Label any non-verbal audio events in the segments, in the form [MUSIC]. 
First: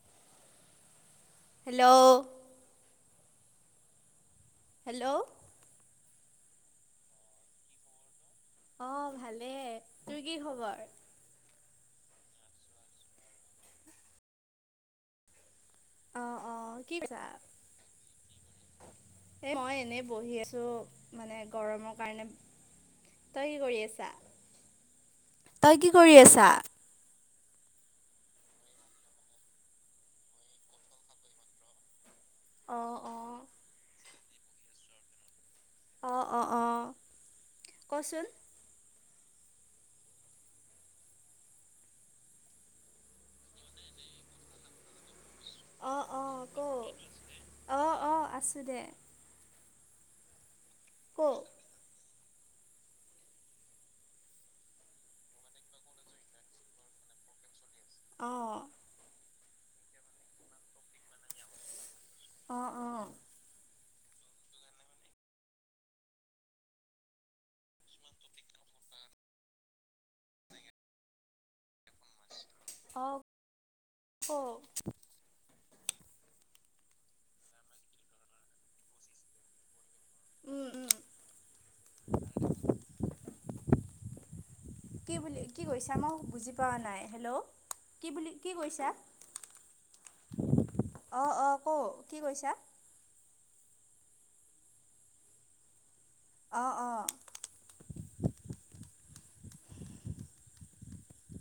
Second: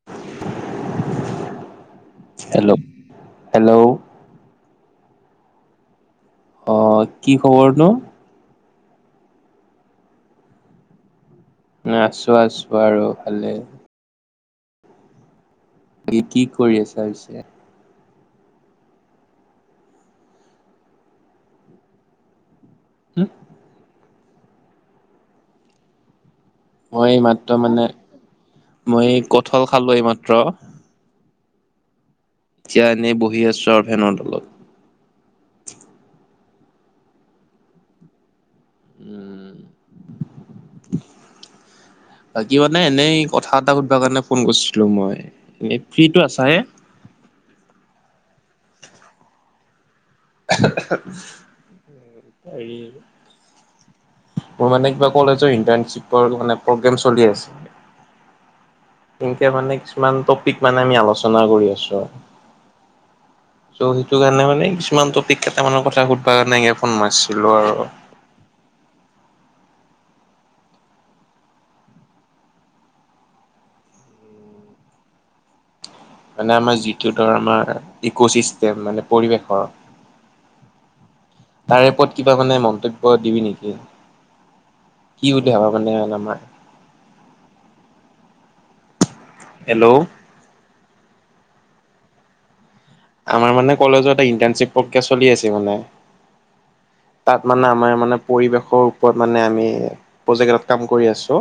[INAUDIBLE] Hello! Hello! Hello! Hello! অ', কি খবৰনো? অ', ভালে তোৰ কি খবৰ? আছোঁ, আছোঁ আৰু ভালে। এতিয়া অঁ কি অঁ কৰি আছা পিছে? এ, মই এনেই বহি আছোঁ মানে গৰমৰ কাৰণে। হুম তই কি কৰি আছা? তই কি কৰি আছা? মই এইমাত্ৰ মানে, মই কঁঠাল খালোঁ এইমাত্ৰ। এতিয়া অঁ এনেই অঁ বহি আছোঁ আৰু ফেনৰ তলত। অ', অ', অ', কচোন। উম। বাকী মানে এনেই কথা এটা সুধবা কাৰণে ফোন কৰিছিলো মই। এনে অ', ফ্ৰীটো আছা অ', হে কওঁ। অ', অ', আছোঁ দে। ক [INAUDIBLE] মোৰ মানে কিবা কলেজৰ ইনটাৰণচিপৰ মানে প্ৰব্লেম চলি আছে। অ'। এনেকে মানে কিছুমান টপিক মানে আমি আলোচনা কৰি আছো আৰু অঁ অঁ ত' সেইটো কাৰণে মানে কিছুমান টপিক কেইটামানৰ কথা সুধবা কাৰণে ফোন মাৰছিলোঁ আৰু। অ', কওঁ। মানে আমাৰ যিটো ধৰ আমাৰ ইক' ছিষ্টেম মানে পৰিৱেশৰ উম উম তাৰে ওপৰত কিবা মানে মন্তব্য দিবি নেকি? কি বুলি ভাবা মানে মানে আমাৰ পোৱা নাই, হেল্ল'! কি বুলি, কি কৈছা? হেল্ল'! অ', অ', কওঁ কি কৈছা? আমাৰ মানে কলেজত এটা ইণ্টাৰ্ণশ্বিপ প্ৰক্ৰিয়া চলি আছে মানে। অ অ। তাত মানে আমাৰ মানে পৰিৱেশৰ ওপৰত মানে আমি প্ৰজেক্টত কাম কৰি আছো।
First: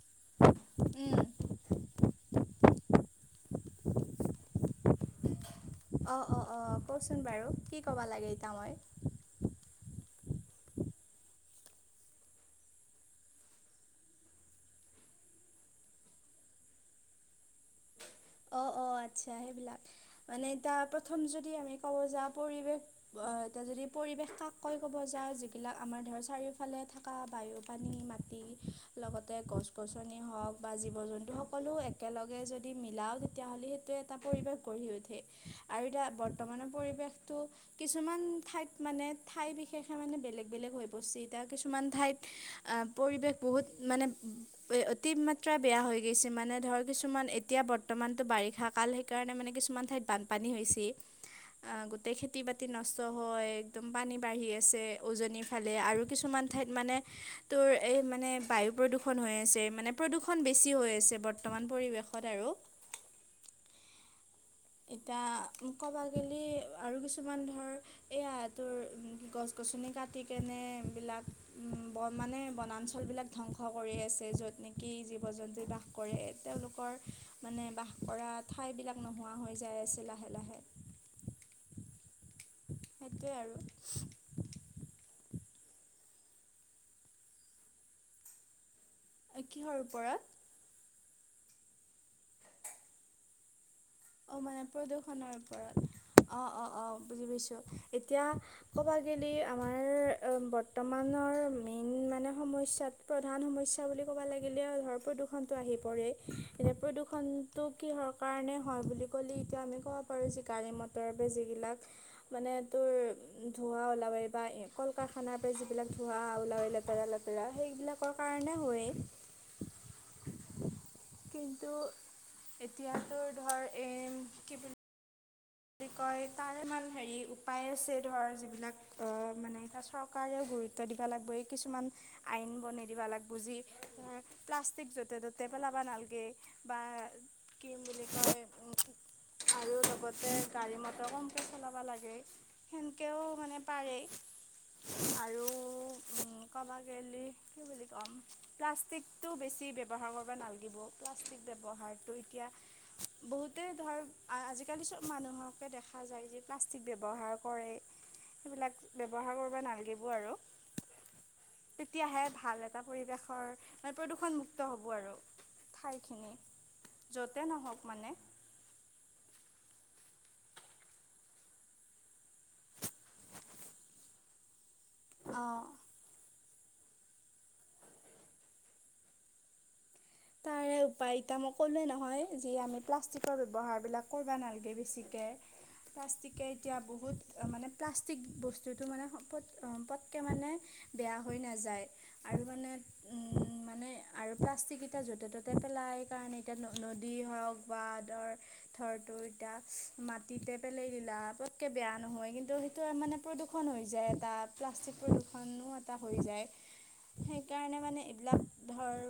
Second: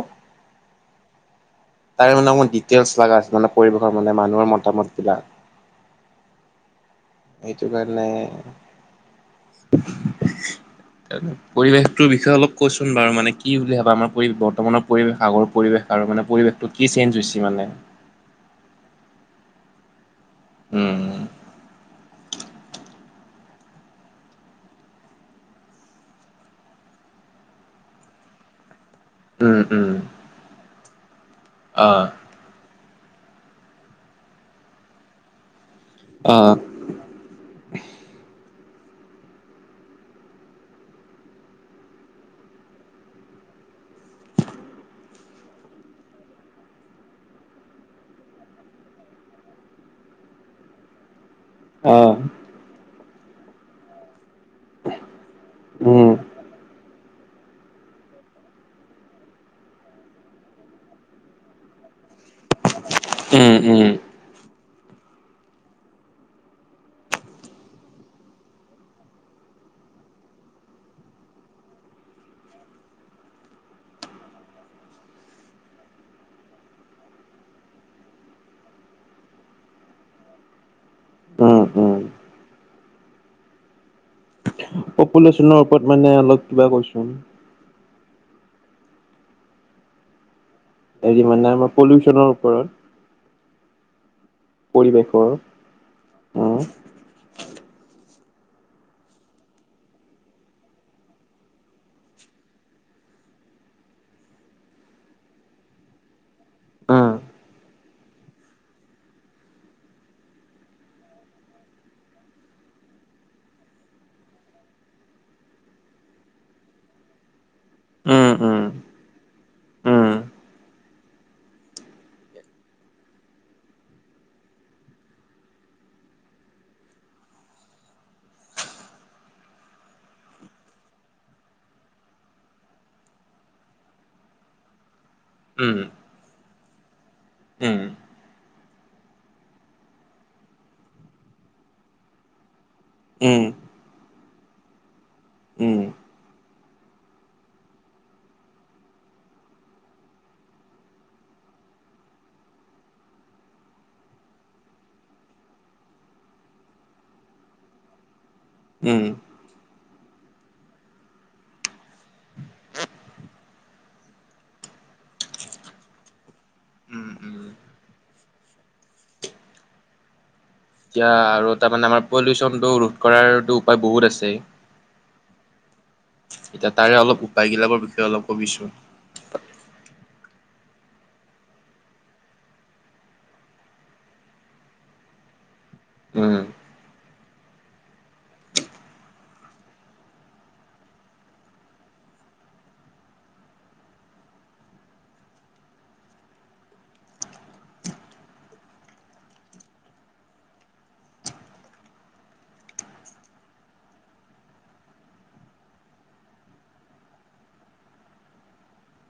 উম [UNINTELLIGIBLE] ডটেইলছ লগা আছে, মানে পৰিৱেশ মানে মানুহৰ মতামত কিবা অ অ অ কওচোন বাৰু সেইটো কি কবা কাৰণে লাগে ইতা মই? [UNINTELLIGIBLE] পৰিৱেশটোৰ বিষয়ে অলপ কচোন বাৰু মানে কি বুলি ভাবা আমাৰ পৰি বৰ্তমানৰ পৰিৱেশ, আগৰ পৰিৱেশ আৰু মানে পৰিৱেশটো কি চেঞ্জ হৈছে মানে? অ অ আচ্ছা সেইবিলাক, মানে এতিয়া উম প্ৰথম যদি আমি ক'ব যাওঁ পৰিৱেশ এতিয়া যদি পৰিৱেশ কাক কৈ ক'ব যাওঁ জিবিলাক আমাৰ ধৰক চাৰিওফালে থকা বায়ু পানী ম লগতে উম উম গছ-গছনি উম হওক বা জীৱ-জন্তু সকলো অ'। একেলগে যদি মিলাও তেতিয়াহ'লে সেইটোৱে এটা পৰিৱেশ গঢ়ি উঠে আৰু এতিয়া অ', বৰ্তমানৰ পৰিৱেশটো কিছুমান ঠাইত মানে ঠাই বিশেষে মানে বেলেগ বেলেগ হৈ পৰিছে, এতিয়া কিছুমান ঠাইত অহ পৰিৱেশ বহুত মানে অতি মাত্ৰা বেয়া হৈ গৈছে, মানে ধৰ কিছুমান এতিয়া বৰ বৰ্তমানতটো বাৰিষা কাল সেইকাৰণে মানে কিছুমান ঠাইত বানপানী হৈছে। গোটেই অ', খেতি বাতি খতি নষ্ট হয়, একদম পানী বাঢ়ি আছে উজনিৰ ফালে আৰু উম। কিছুমান ঠাইত মানে তোৰ এই মানে বায়ু প্ৰদূষণ হৈ আছে। মানে প্ৰদূষণ বেছি হৈ আছে বৰ্তমান পৰিৱেশ ত আৰু। উম উম। এতিয়া ক'ব গেলি আৰু কিছুমান ধৰ এইয়া তোৰ গছ-গছনি কাটি কেনে এইবিলাক ব মানে বনাঞ্চলবিলাক ধ্বংস কৰি আছে, য'ত নেকি জীৱ-জন্তু বাস কৰে। তেওঁলোকৰ মানে বাস কৰা ঠাইবিলাক নোহোৱা হৈ যায় আছে লাহে লাহে। উম, উম, সেইটোৱে আৰু। পলিউশনৰ ওপৰত মানে অলপ কিবা কচোন। কিহৰ ওপৰত? হেৰি মানে আমাৰ পলিউচনৰ ওপৰত। অ মানে প্ৰদূষণৰ পৰিৱেশৰ ওপৰত। অ উম, অ অ বুজি পাইছো। এতিয়া ক'ব গ'লে আমাৰ বৰ্তমানৰ মেইন মানে সমস্যাত প্ৰধান সমস্যা বুলি ক'ব লাগিলে ধৰ প্ৰদূষণটো আহি পৰে। এনে উম। প্ৰদূষণ টো কিহৰ কাৰণে হয় বুলি ক'লি এতিয়া আমি ক'ব পাৰোঁ যে গাড়ী-মটৰ বা জিবিলাক মানে তোৰ ধোঁৱা ওলাৱায় বা কল কাৰখানাৰ পৰা যিবিলাক ধোঁৱা ওলে লেতেৰা লেতেৰা সেইবিলাক ক উম, কাৰণে উম, হৈ। [INAUDIBLE] কিন্তু এতিয়াতো ধৰ এম কি বুলি বুলি কয় তাৰ ইমান হেৰি উপায় আছে ধৰ যিবিলাক অহ মানে এয়া চৰকাৰেও গুৰুত্ব দিব লাগিব এই কিছুমান আইন বনাই দিব লাগব যি প্লাষ্টিক য'তে ত'তে পেলাবা উম, নালগে, বা উম। কি উম, বুলি কয় আৰু লগতে গাড়ী-মটৰ কমকে চলাব লাগে, সেনেকৈও মানে পাৰে। আৰু উম, উ কবাকেলি কি বুলি কম প্লাষ্টিকটো বেছি ব্যৱহাৰ কৰিব নালাগিব, প্লাষ্টিক ব্যৱহাৰটো এতিয়া বহুতে ধৰ আজিকালি চব মানুহৰ দেখা যায় যে প্লাষ্টিক ব্যৱহাৰ কৰে। সেইবিলাক উম। ব্যৱহাৰ কৰো নালাগিব আৰু। [INAUDIBLE] তেতিয়াহে ভাল এটা পৰিৱেশৰ মানে প্ৰদূষণমুক্ত হ'ব আৰু। ঠাইখিনি উম, য'তে উম, নহওক মানে এতিয়া আৰু তাৰমানে আমাৰ পলিউচনটো ৰোধ কৰাৰতো উপায় বহুত আছে। অ'। এতিয়া তাৰে অলপ উপায়গিলাকৰ বিষয়ে অলপ কবিছো। [INAUDIBLE] প, এতয়া মই ক'লোৱে নহয় যে আমি প্লাষ্টিকৰ ব্যৱহাৰবিলাক কৰিবা নালাগে বেছিকে। উম, প্লাষ্টিকে এতিয়া বহুত মানে প্লাষ্টিক বস্তুটো মানে পট, পটকৈ মানে বেয়া হৈ নাযায় আৰু মানে উম, মানে আৰু প্লাষ্টিক এতিয়া য'তে, ত'তে পেলাই কাৰণে এতিয়া নদী হওক বা ধৰ থৰটো এতিয়া মাটিতে পেলাই দিলা পতকে বেয়া নহয় কিন্তু। ত, মানে প্ৰদূষণ হৈ যায় এটা প্লাষ্টিক প্ৰদূৰষণো এটা হৈ যায়। সেইকাৰণে মানে এইবিলাক ধৰ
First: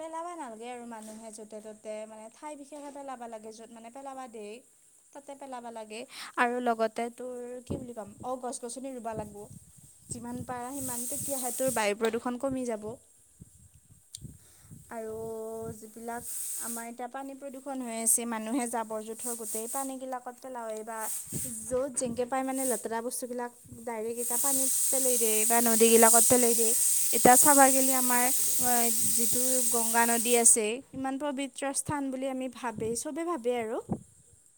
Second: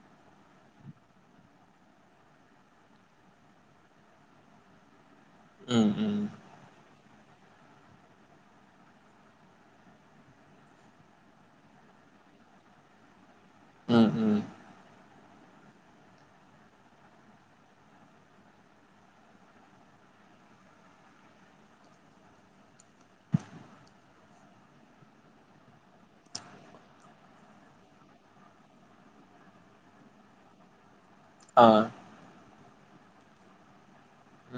পেলাবা নালাগে আৰু মানুহে য'তে, ত'তে মানে ঠাই বিশেষে পেলাবা লাগে য'ত মানে পেলাবা দেই। তাতে পেলাবা উম, লাগে উম। আৰু লগতে তোৰ কি বুলি কাম অ, গছ-গছনি ৰুবা লাগিব। যিমান পাৰা সিমান তেতিয়াহ তোৰ বায়ু প্ৰদূষণ কমি যাব। উম, উম। আৰু এইবিলাক আমাৰ এতিয়া পানী প্ৰদূষণ হৈ আছে মানুহে জাবৰ-জোঁথৰ গোটেই পানীবিলাক য'ত যেনেকৈ পায় মানে লেতেৰা বস্তুবিলাক ডাইৰেক্ট এটা পানীত পেলাই দিয়ে বা নদীবিলাকত পেলাই দিয়ে। এতিয়া চাবা গেলি আমাৰ যিটো গংগা নদী আছে ইমান পবিত্ৰ অ', স্থান বুলি আমি ভাবে, চবে ভাবে আৰু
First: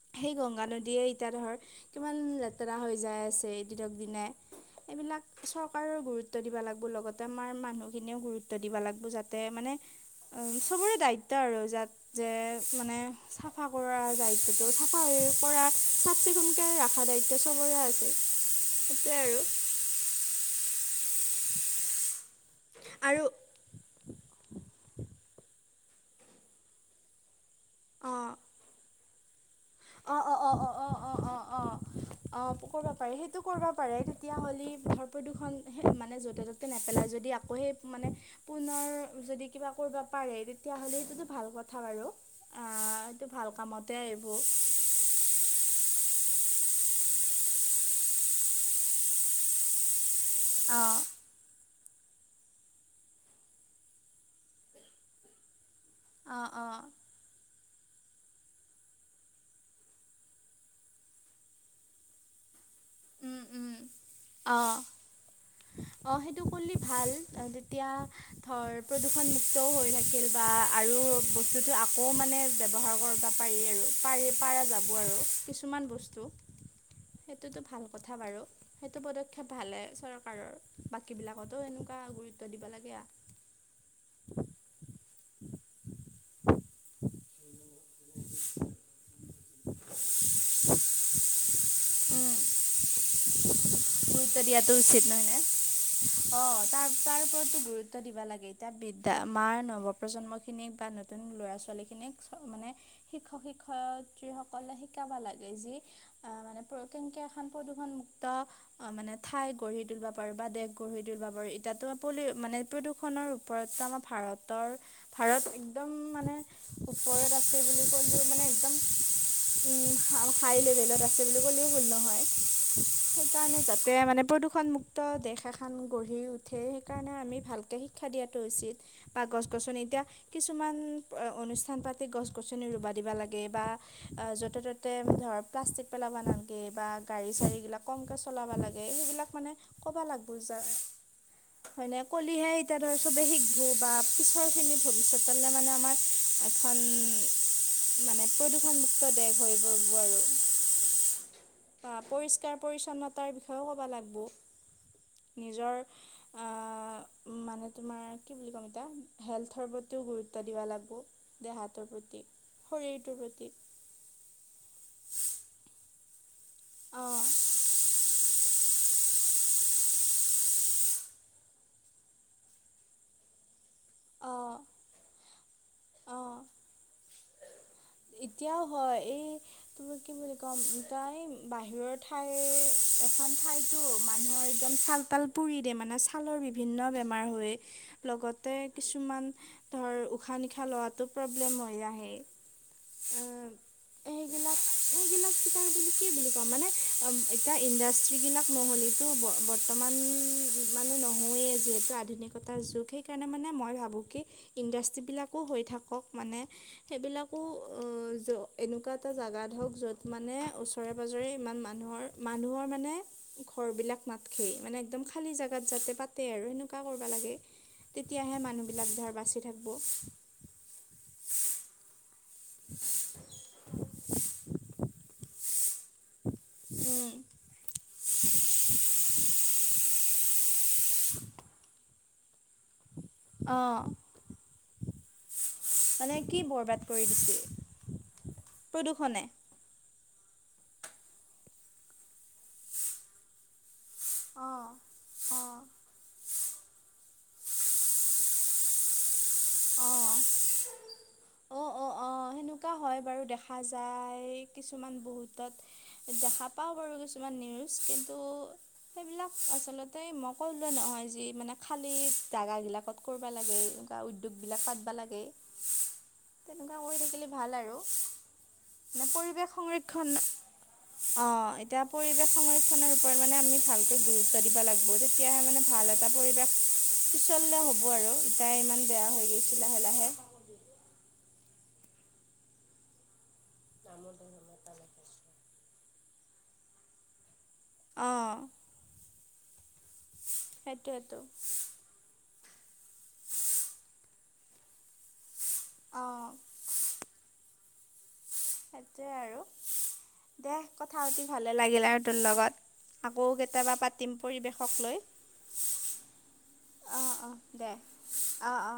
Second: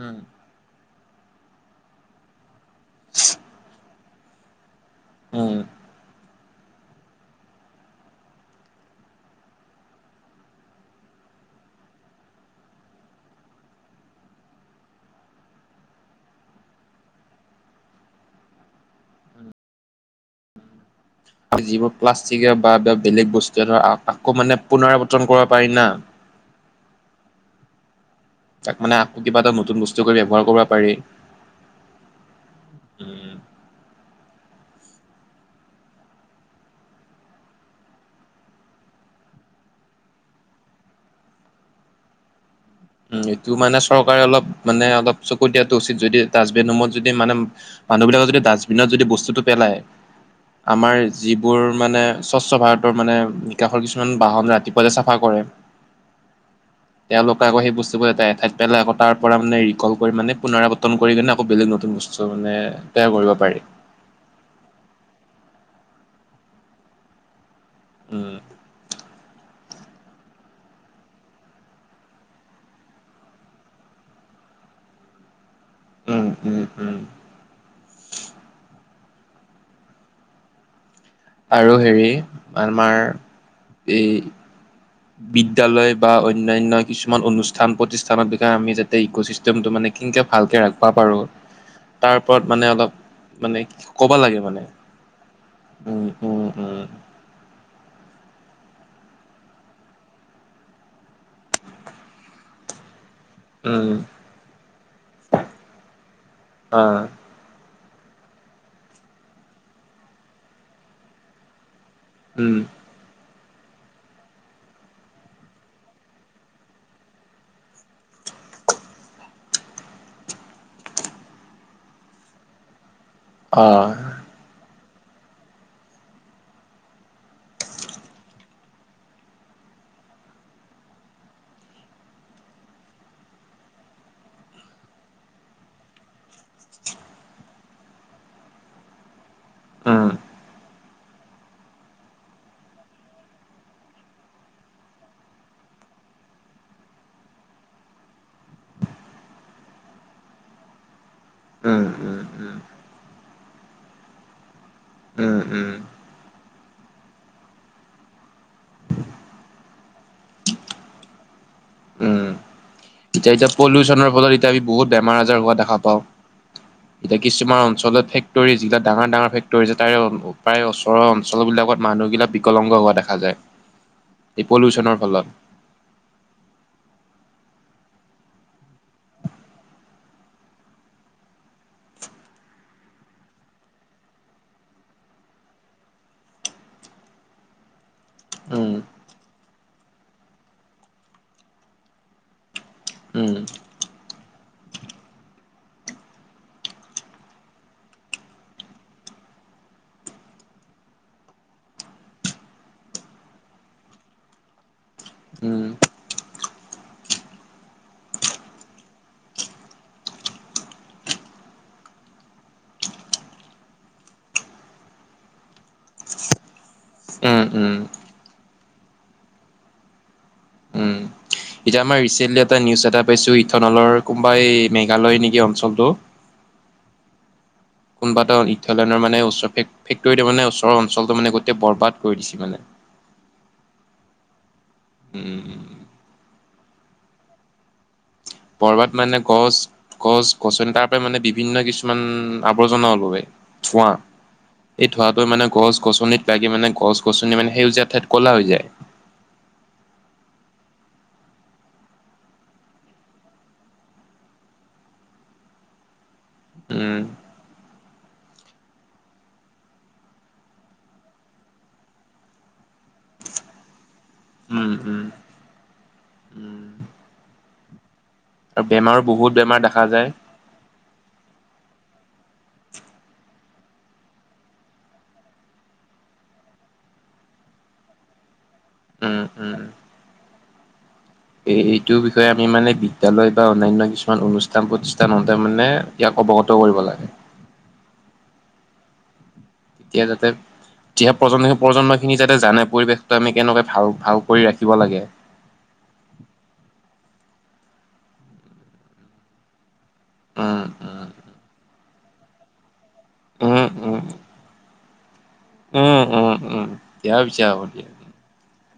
উম, সেই গংগা নদীয়ে এতিয়া ধৰ কিমান লেতেৰা হৈ যায় আছে দিনক দিনে এইবিলাক উম। চৰকাৰৰ গুৰুত্ব গুৰুত্ব দিবা লাগিব লগতে আমাৰ মানুহখিনিয়ও গুৰুত্ব দিবা লাগিব যাতে মানে চবৰে দায়িত্ব আৰু যাতে মানে চাফা কৰাৰ দায়িত্বটো চাফা হৈ কৰা চাফ চিকুণকৈ ৰখা দায়িত্ব চবৰে আছে। সেইটোৱে আৰু যিবোৰ প্লাষ্টিকে বা আৰু বেলেগ বস্তু ধৰ আকৌ মানে পুনৰাবৰ্তন কৰিব পাৰি না। অ'। তাক মানে আকৌ কিবা এটা নতুন বস্তু কৰি অ', অ', ব্যৱহাৰ কৰিব অ', পাৰি। অ', অ', অ'। অ' কৰিব পাৰে উম, সেইটো কৰিব পাৰে, তেতিয়া হ'লি ধৰ প্ৰদূষণ মানে য'তে, ত'তে নেপেলাই যদি আকৌ সেই মানে পুনৰ যদি কিবা কৰিব পাৰে তেতিয়াহ'লে সেইটোতো ভাল কথা বাৰু। উ, ভাল এইটো মানে কামতে চৰকাৰে আহিব অলপ মানে অলপ চকু দিয়াটো উচিত যদি ডাষ্টবিন সমূহত যদি মানে মানুহ বিলাকৰ যদি ডাষ্টবিনত যদি বস্তুটো পেলাই আমাৰ অ', যিবোৰ মানে স্বচ্ছ ভাৰতৰ মানে নিকাশৰ কিছুমান বাহন ৰাতিপুৱা চাফা কৰে। অ', অ'। তেওঁলোক আকৌ সেই বস্তু এঠাইত পেলাই আকৌ তাৰ পৰা মে ৰি কৰি মানে পুনৰাবৰ্তন কৰিনে আকৌ বেলেগ নতুন বস্তু মানে কৰিব উম, পাৰি। উম, অ', অ', সেইটো কৰিলে ভাল তেতিয়া উম। ধৰ প্ৰদূষণ মুুক্তও হৈ থাকিল বা আৰু বস্তুটো আকৌ মানে ব্যৱহাৰ কৰিবা পাৰি আৰু পাৰা যাব আৰু কিছুমান বস্তু উম, উম, উম। সেইটোতো ভাল কথা বাৰু সেইটো পদক্ষেপ ভালে চৰকাৰৰ বাকী বিলাকতো আৰু এনেকুৱা হেৰি গুৰুত্ব দিব আমাৰ লাগে। এই বিদ্যালয় বা অন্যান্য কিছুমান অনুষ্ঠান-প্ৰতিষ্ঠানৰ বিষয়ে আমি যাতে ইক চিষ্টেম কেনকে ভালকে ৰাখবা পাৰোঁ, তাৰ ওপৰত মানে অলপ মানে ক'ব গুৰুত্ব লাগে মানে দিয়াতটো উচিত নহয় নে উম অ, উম উম তাৰ-তাৰ ওপৰতো গুৰুত গুৰুত্ব দিব লাগে, এতিয়া বিদ্যা মাৰ নৱ প্ৰজন্মখিনিক বা নতুন ল'ৰা ছোৱালীখিনিক মানে উম শিক্ষক-শিক্ষয়িত্ৰীসকলে শিকাব লাগে যি, মানে অ প্ৰকেংকা এখন প্ৰদূষণমুক্ত অ, মানে ঠাই গঢ়ি তুলিব পাৰো বা দেশ গঢ়ি তুলিব পাৰো। এতিয়া, উম মানে প্ৰদূষণৰ ওপৰতো আমাৰ ভাৰতৰ ভাৰত একদম মানে ওপৰত আছে বুলি ক'লেও মানে একদম হাই লেভেলত আছে বুলি ক'লেও ভুল নহয়, সেইকাৰ অ তাতে মানে প্ৰদূষণ মুক্ত মুক্ত দেশ এখন গঢ়ি উঠে, সেইকাৰণে আমি ভালকৈ শিক্ষা দিয়াটো উচিত। বা গছ-গছনি এতিয়া কিছুমান অনুষ্ঠান পাতি গছ-গছনি ৰুবা দিবা লাগে, বা য'তে-ত'তে ধৰ, প্লাষ্টিক পেলাব নালগে বা গাড়ী-চাড়ী গিলাক কমকে চলাবা লাগে, সেইবিলাক মানে ক'বা উম লাগবো যা হয়নে কলিহে এতিয়া ধৰ চবে শিকবো বা পিছৰ খিনি ভৱিষ্যতলে মানে আমাৰ এখন, মানে প্ৰদূষণমুক্ত দেশ হৈ পৰিব আৰু উম বা উম পৰিষ্কাৰ পৰিচ্ছন্নতাৰ বিষয়েও ক'বা লাগব। উম, উম, মানে তোমাৰ কি বুলি ক'ম এতিয়া, হেল্থৰ প্ৰতিও গুৰুত্ব দিবা লাগব। দেহটোৰ প্ৰতি। শৰীৰটোৰ প্ৰতি এতিয়া-এতিয়া পলিউচনৰ ফলত এতিয়া আমি বহুত বেমাৰ-আজাৰ হোৱা দেখা পাওঁ। এতিয়া অঁ কিছুমান অঞ্চলত ফেক ফেক্টৰী যি বিলাক ডাঙৰ ডাঙৰ ফেক্টৰী তাৰে প্ৰায় ওচৰ অঞ্চলবিলাকত মানুহবিলাক বিকলাংগ হোৱা দেখা যায়। এই পলিউচন ফলত। অ, এতিয়াও হয়, এই কি কি বুলি কম তাই বাহিৰৰ ঠাই, এখন ঠাইতো মানুহৰ একদম ছাল তাল পুৰি দিয়ে, মানে ছালৰ বিভিন্ন বেমাৰ হৈয়ে লগতে উম কিছুমান ধৰ উশাহ-নিশাহ লোৱাতো প্ৰব্লেম হৈ আহে। উম, সেইবিলাক-এইবিলাক কিতাপ বুলি কি বুলি কম, মানে? এতিয়া ইণ্ডাষ্ট্ৰি সেইবিলাক নহ'লেতো ব-বৰ্তমান মানে নহয়ই, যিহেতু আধুনিকতাৰ যুগ সেই সেইকাৰণে মানে মই ভাবোঁ কি ইণ্ডাষ্ট্ৰবিলাকো হৈ উম থাকক মানে সেইবিলাক [INAUDIBLE] এনেকুৱা এটা জেগাত হক, য'ত মানে ওচৰে পাঁজৰে ইমান মানুহৰ-মানুহৰ মানে ঘৰবিলাক নাথকে, মানে একদম খালী জাগাত যাতে পাতে আৰু, সেনেকোৱা কৰিবা লাগে। উম উম তেতিয়াহে মানুহবিলাক ধৰ বাচি থাক'ব। উম এতিয়া আমাৰ ৰিচেণ্টলি এটা নিউজ এটা পাইছোঁ ইথানলৰ কোনোবাই মেঘালয়, নেকি অঞ্চলটো। উম, কোনোবা এটা ইথান'লৰ মানে ওচৰ মানে ওচৰ অঞ্চলটো মানে গোটেই বৰবাদ কৰি দিছে মানে। অ, উম, মানে কি বৰবাদ কৰি দিছে? বৰবাত মানে প্ৰদূষণে। গছ গছ-গছনি তাৰ পৰা মানে বিভিন্ন কিছুমান আৱৰ্জনা ওলাই, ধোৱা। অ, সেই ধোৱাটো অ', মানে অ', গছ-গছনিত লাগি মানে, গছ গছনি মানে সেউজীয়া ঠাইত ক'লা হৈ যায়। অ, অ', অ, অ, সেনেকোৱা হয় বাৰু, দেখা যায় কিছুমান বহুতত দেখা পাওঁ বাৰু উম কিছুমান নিউজ কিন্তু সেইবিলাক আচলতে মই কলোৱে নহয় যি মানে খালী জাগাবিলাকত কৰিব লাগে এনেকুৱা দুখবিলাক উম পাতবা উম লাগে উম তেনেকুৱা কৰি থাকিলে ভাল আৰু। আৰু বেমাৰো মানে বহুত পৰিৱেশ বেমাৰ দেখা যায় সংৰক্ষণ অ এতিয়া পৰিৱেশ সংৰক্ষণৰ ওপৰত মানে আমি ভালকে গুৰুত্ব দিব লাগব তেতিয়াহে মানে ভাল এটা পৰিৱেশ পিছলে হ'ব আৰু এতিয়া ইমান বেয়া উম হৈ গৈছে লাহে লাহে। এ এইটোৰ বিষয়ে আমি মানে বিদ্যালয় বা অন্যান্য কিছুমান অনুষ্ঠান অনুষ্ঠান-প্ৰতিষ্ঠানতে মানে ইয়াক অৱগত কৰিব লাগে। অ। তেতিয়া যাতে উঠি অহা সেইটোৱেতো প্ৰজন্ময়ে প্ৰজন্মখিনি যাতে জানে পৰিৱেশটো আমি কেনেকৈ ভাল ভাল কৰি ৰাখিব লাগে। অ। সেইটোৱে আৰু দে উম উম কথা পাতি ভালে লাগিলে আৰু তোৰ লগত। আকৌ উম কেতিয়াবা উম পাতিম পৰিৱেশক লৈ। উম উম উম অ দিয়া অ পিছে হ'ব দে দিয়া অ অ।